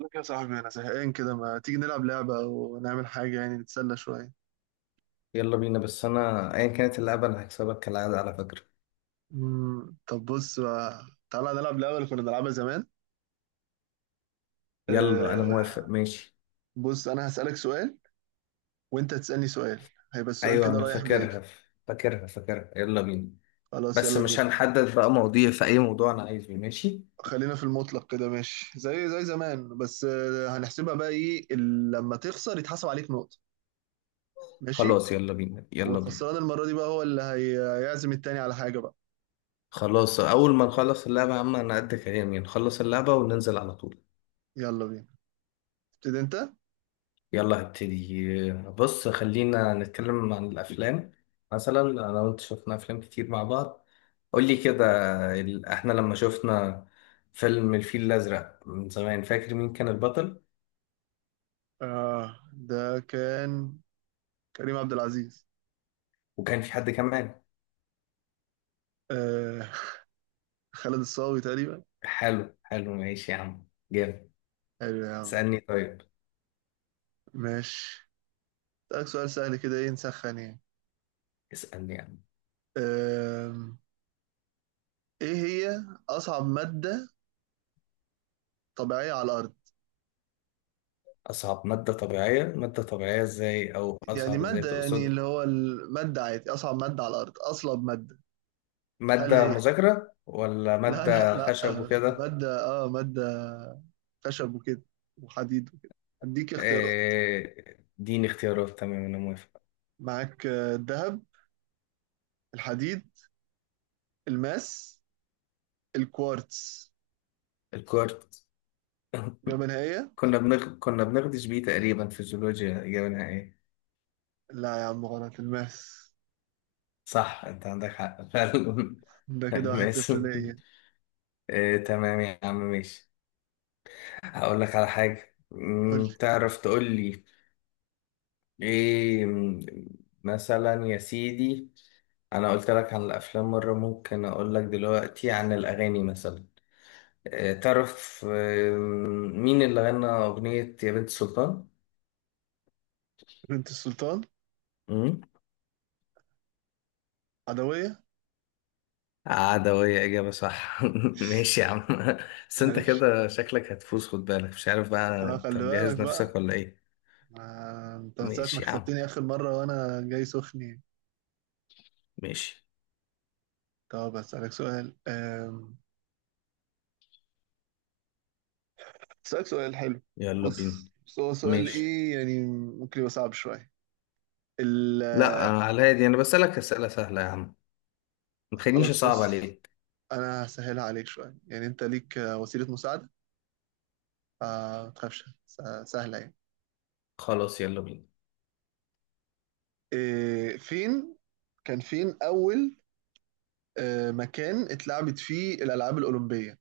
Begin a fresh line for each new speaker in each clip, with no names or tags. لك يا صاحبي، أنا زهقان كده. ما تيجي نلعب لعبة ونعمل حاجة، يعني نتسلى شوية؟
يلا بينا، بس انا ايا كانت اللعبة انا هكسبك كالعادة على فكرة.
مم. طب بص بقى، تعالى نلعب لعبة اللي كنا بنلعبها زمان.
يلا انا موافق،
أه.
ماشي.
بص، أنا هسألك سؤال، وأنت تسألني سؤال. هيبقى السؤال
ايوه،
كده
انا
رايح جاي.
فاكرها فاكرها فاكرها، يلا بينا.
خلاص،
بس
يلا
مش
بينا.
هنحدد بقى مواضيع، في اي موضوع انا عايزه، ماشي.
خلينا في المطلق كده، ماشي زي زمان. بس هنحسبها بقى إيه. لما تخسر يتحسب عليك نقطة. ماشي.
خلاص يلا بينا يلا بينا.
والخسران المرة دي بقى هو اللي هيعزم التاني على حاجة بقى.
خلاص، اول ما نخلص اللعبة يا عم انا قد كلامي، نخلص اللعبة وننزل على طول.
يلا بينا، تبتدي أنت.
يلا هبتدي، بص خلينا نتكلم عن الأفلام. مثلا أنا وأنت شفنا أفلام كتير مع بعض. قولي كده. إحنا لما شفنا فيلم الفيل الأزرق من زمان، فاكر مين كان البطل؟
آه، ده كان كريم عبد العزيز.
وكان في حد كمان؟
آه، خالد الصاوي تقريبا.
حلو حلو، ماشي يا عم، جامد.
حلو يا عم،
اسألني طيب.
ماشي. أسألك سؤال سهل كده، ايه نسخن يعني.
اسألني يا عم.
آم، ايه هي أصعب مادة طبيعية على الأرض؟
أصعب مادة طبيعية؟ مادة طبيعية إزاي أو
يعني
أصعب إزاي
مادة، يعني
تقصد؟
اللي هو المادة عادي، أصعب مادة على الأرض، أصلب مادة. هل
مادة
هي
مذاكرة ولا
لا لا
مادة
لا.
خشب
آه،
وكده؟
مادة خشب وكده، وحديد وكده. هديك اختيارات.
إيه، اديني اختيارات، تمام أنا موافق.
معاك الذهب، الحديد، الماس، الكوارتز.
الكورت.
إجابة نهائية.
كنا بنغدش بيه تقريبا في الجيولوجيا، إجابة ايه؟
لا يا عم، غلط. الماس.
صح، أنت عندك حق فعلا.
ده كده واحد
الماس.
صفر ليا.
إيه، تمام يا عم، ماشي. هقول لك على حاجة،
قول لي.
تعرف تقول لي إيه؟ مثلا يا سيدي، أنا قلت لك عن الأفلام مرة، ممكن أقول لك دلوقتي عن الأغاني مثلا. إيه تعرف مين اللي غنى أغنية يا بنت سلطان؟
بنت السلطان
مم؟
عدوية.
عدوية، إجابة صح. ماشي يا عم. بس أنت
ماشي.
كده شكلك هتفوز، خد بالك، مش عارف بقى
اه
أنت
خلي بالك
مجهز
بقى.
نفسك ولا إيه.
انت من ساعة ما
ماشي يا عم،
كسبتني آخر مرة، وأنا جاي سخني.
ماشي.
طب أسألك سؤال. أسألك سؤال حلو.
يلا بينا،
بص، بس هو سؤال
ماشي.
إيه يعني. ممكن يبقى صعب شوية. ال
لا،
آه،
على الهادي، أنا بسألك أسئلة سهلة يا عم، ما تخلينيش
خلاص
أصعب
بص،
عليك.
أنا هسهلها عليك شوية. يعني أنت ليك وسيلة مساعدة. ما تخافش، سهلة يعني.
خلاص يلا بينا.
إيه فين كان فين أول مكان اتلعبت فيه الألعاب الأولمبية؟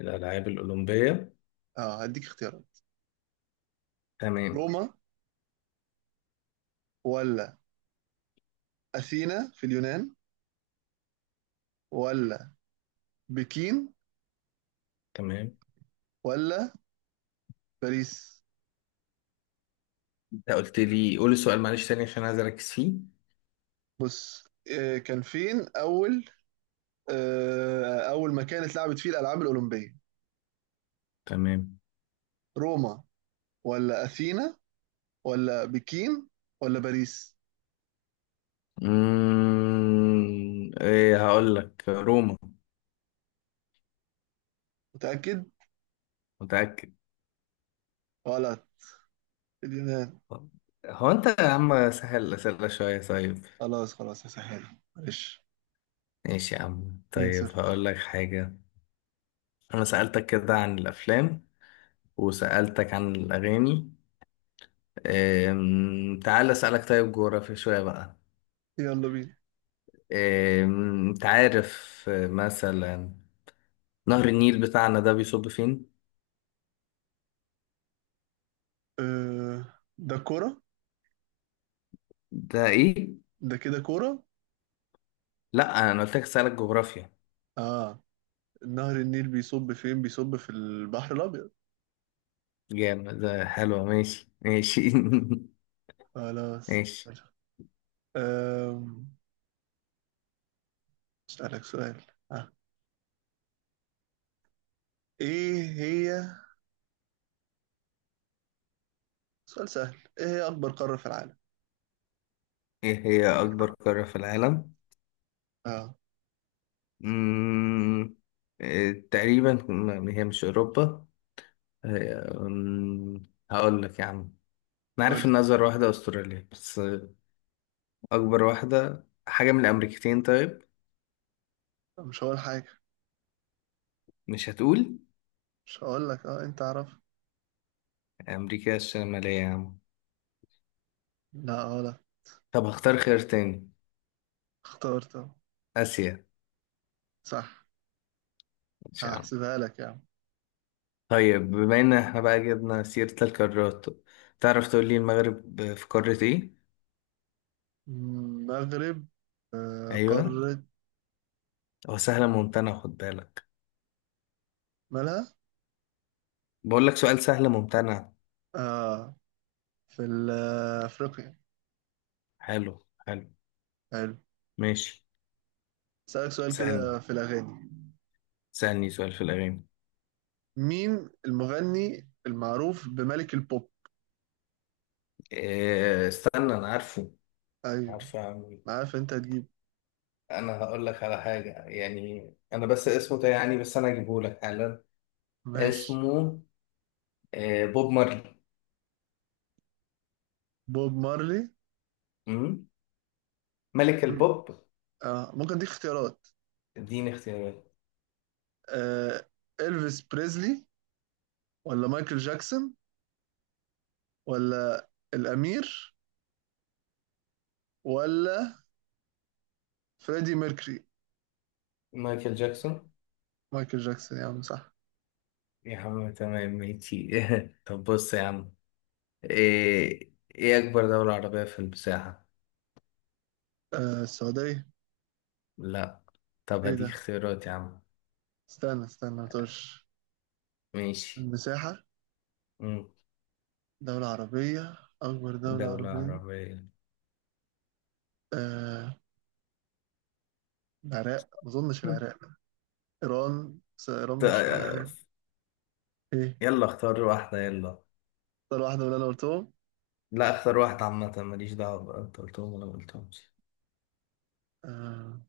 الألعاب الأولمبية.
اه هديك اختيارات.
تمام.
روما، ولا أثينا في اليونان، ولا بكين،
تمام،
ولا باريس؟
أنت قلت لي قول السؤال معلش تاني، عشان عايز أركز فيه.
بص، كان فين أول أول مكان اتلعبت فيه الألعاب الأولمبية؟
تمام.
روما، ولا أثينا، ولا بكين، ولا باريس؟
إيه، هقول لك روما.
متأكد؟
متأكد.
غلط، اليونان.
طب هو انت يا عم سهل الأسئلة شوية طيب.
خلاص خلاص هسهلها معلش.
ماشي يا عم، طيب
2-0.
هقول لك حاجة. أنا سألتك كده عن الأفلام، وسألتك عن الأغاني. تعال أسألك طيب جغرافيا شوية بقى.
يلا بينا.
أنت عارف مثلا نهر النيل بتاعنا ده بيصب فين؟
ده كرة.
ده إيه؟
ده كده كرة.
لأ، أنا قلت لك أسألك جغرافيا.
اه، نهر النيل بيصب فين؟ بيصب في البحر الأبيض.
جامد، ده حلوة، ماشي ماشي.
خلاص.
ماشي.
أم، أسألك سؤال. ها، إيه هي سؤال سهل، إيه هي أكبر قارة في العالم؟
إيه هي أكبر قارة في العالم؟
اه.
مم، تقريبا هي مش أوروبا. هي هقول لك يا عم، أنا
قول
عارف
لي.
إن أصغر واحدة أستراليا، بس أكبر واحدة حاجة من الأمريكتين، طيب.
مش هقول حاجة.
مش هتقول.
مش هقول لك، أنت عارف.
أمريكا الشمالية يا عم.
لا، غلط.
طب هختار خيار تاني.
اخترت أهو.
آسيا.
صح.
مش يا عم.
هحسبها لك يا عم.
طيب، بما إن إحنا بقى جبنا سيرة القارات، تعرف تقول لي المغرب في قارة إيه؟
المغرب
أيوه.
قارة.
هو سهلة ممتنة، خد بالك.
مالها.
بقول لك سؤال سهل ممتنع.
اه في أفريقيا.
حلو. حلو.
حلو.
ماشي.
أسألك سؤال
اسألني.
كده في الأغاني.
سألني سؤال في الأغاني.
مين المغني المعروف بملك البوب؟
إيه، استنى، أنا عارفه.
ايوه،
عارفه، أعمل إيه.
أنا عارف انت هتجيب.
أنا هقول لك على حاجة يعني، أنا بس اسمه ده يعني، بس أنا أجيبه لك حالا.
ماشي.
اسمه إيه؟ بوب مارلي.
بوب مارلي.
أمم؟ ملك البوب.
آه. ممكن اديك اختيارات.
اديني اختيارات.
آه. إلفيس بريزلي، ولا مايكل جاكسون، ولا الأمير، ولا فريدي ميركري؟
مايكل جاكسون.
مايكل جاكسون يا عم، صح.
يا عم، تمام، ماشي. طب بص يا عم، إيه أكبر دولة عربية في المساحة؟
السعودية.
لا. طب
ايه
هديك
ده،
اختيارات يا عم.
استنى استنى ما تقولش.
ماشي.
المساحة،
أمم،
دولة عربية، أكبر دولة
دولة
عربية.
عربية.
آه. العراق، ما أظنش العراق. إيران، بس إيران مش عربية. ايه.
يلا اختار واحدة يلا.
اختار واحدة، ولا أنا قلتهم؟
لا، اختار واحدة عامة، ماليش دعوة بقى انت قلتهم ولا ما قلتهمش.
آه.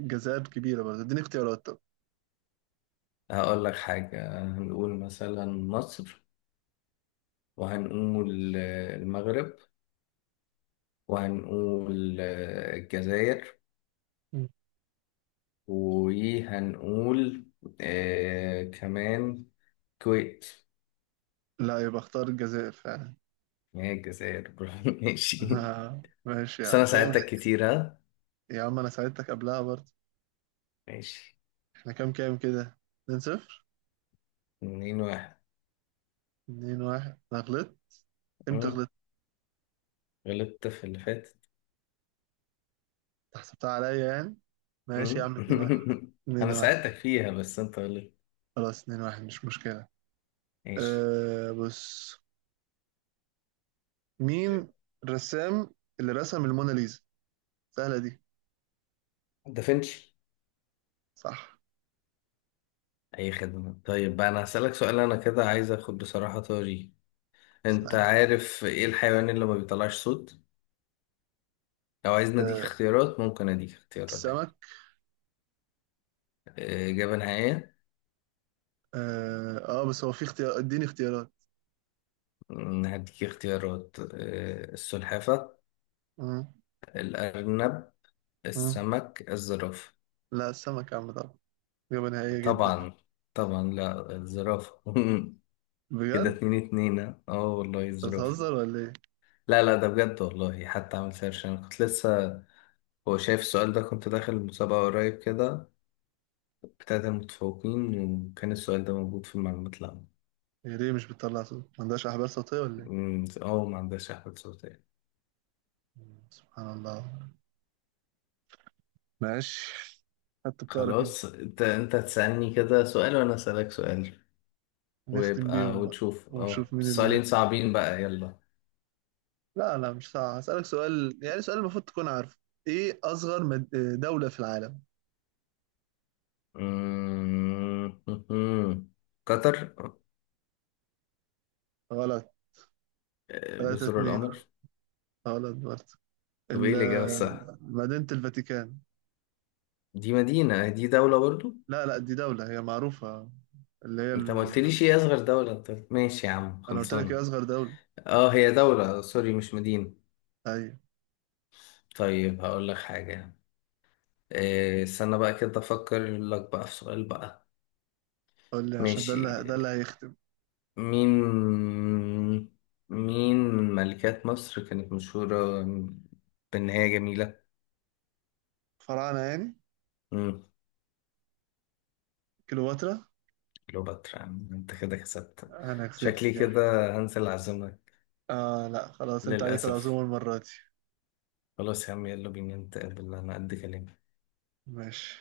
الجزائر كبيرة برضه، اديني اختيارات طب.
هقول لك حاجة، هنقول مثلا مصر، وهنقول المغرب، وهنقول الجزائر،
مم.
وهنقول كمان كويت.
لا، يبقى اختار الجزائر فعلا.
هي الجزائر. برافو، ماشي.
آه، ماشي يا
بس
عم،
انا
كام؟
ساعدتك كتير، ها.
يا عم، انا ساعدتك قبلها برضه.
ماشي.
احنا كام كام كده. 2 0.
2-1.
2 1، انا غلطت. امتى
أمم،
غلطت؟
غلطت في اللي فاتت.
أنت حسبتها عليا يعني. ماشي يا
أمم.
عم، 2 1. 2
انا
1
ساعدتك فيها بس انت غلطت.
خلاص. 2 1 مش مشكلة.
ماشي.
بص، مين الرسام اللي رسم الموناليزا؟ سهلة دي.
دافنشي.
صح.
اي خدمة. طيب بقى انا هسألك سؤال، انا كده عايز اخد بصراحة طاري. انت
سهلة.
عارف ايه الحيوان اللي ما بيطلعش صوت؟ لو عايزني اديك
آه،
اختيارات ممكن اديك اختيارات
السمك.
عادي. آه، اجابة نهائية.
بس هو في اختيار، اديني اختيارات.
هديك اختيارات، السلحفة،
مم.
الارنب،
مم.
السمك، الزرافة.
لا، السمك يا عم طبعا. إجابة نهائية جدا.
طبعا. طبعا لا، الزرافة. كده
بجد؟
2-2، ها؟ اه والله،
أنت
الزرافة.
بتهزر ولا إيه؟
لا لا، ده بجد والله، حتى عملت سيرش انا كنت لسه. هو شايف السؤال ده، كنت داخل المسابقة قريب كده، بتاعت المتفوقين، وكان السؤال ده موجود في المعلومات العامة.
هي ليه مش بتطلع صوت؟ ما عندهاش أحبال صوتية ولا إيه؟
اه، ما عندهاش أحمد صوتية.
مم. سبحان الله. ماشي. حتى بتعرف أنت.
خلاص، انت هتسألني كده سؤال وانا أسألك سؤال،
نختم
ويبقى
بيهم بقى.
ونشوف
ونشوف مين اللي
السؤالين
يكسب.
صعبين بقى، يلا.
لا لا مش صعب. هسألك سؤال، يعني سؤال المفروض تكون عارفه. إيه أصغر دولة في العالم؟
أمم، قطر.
غلط. 3
جزر
2.
القمر.
غلط برضه.
طب ايه الإجابة الصح؟
مدينة الفاتيكان.
دي مدينة، دي دولة برضو.
لا لا، دي دولة، هي معروفة. اللي هي.
انت ما قلتليش ايه أصغر دولة، ماشي يا عم،
أنا قلت لك هي
خلصانة.
أصغر دولة.
اه، هي دولة، سوري، مش مدينة.
أيوة.
طيب هقول لك حاجة. إيه، استنى بقى كده افكر لك بقى في سؤال بقى.
قول لي، عشان ده
ماشي.
اللي ده اللي هيختم.
مين مين من ملكات مصر كانت مشهورة بإن هي جميلة؟
فراعنة يعني.
مم.
كليوباترا.
كليوباترا. يا عم، انت كده كسبت.
انا كسبت
شكلي
يعني؟
كده هنسى العزومة.
اه لا، خلاص. انت عليك
للأسف.
العزومة المرة دي.
خلاص يا عم، يلا بينا نتقابل، أنا قد كلامي.
ماشي.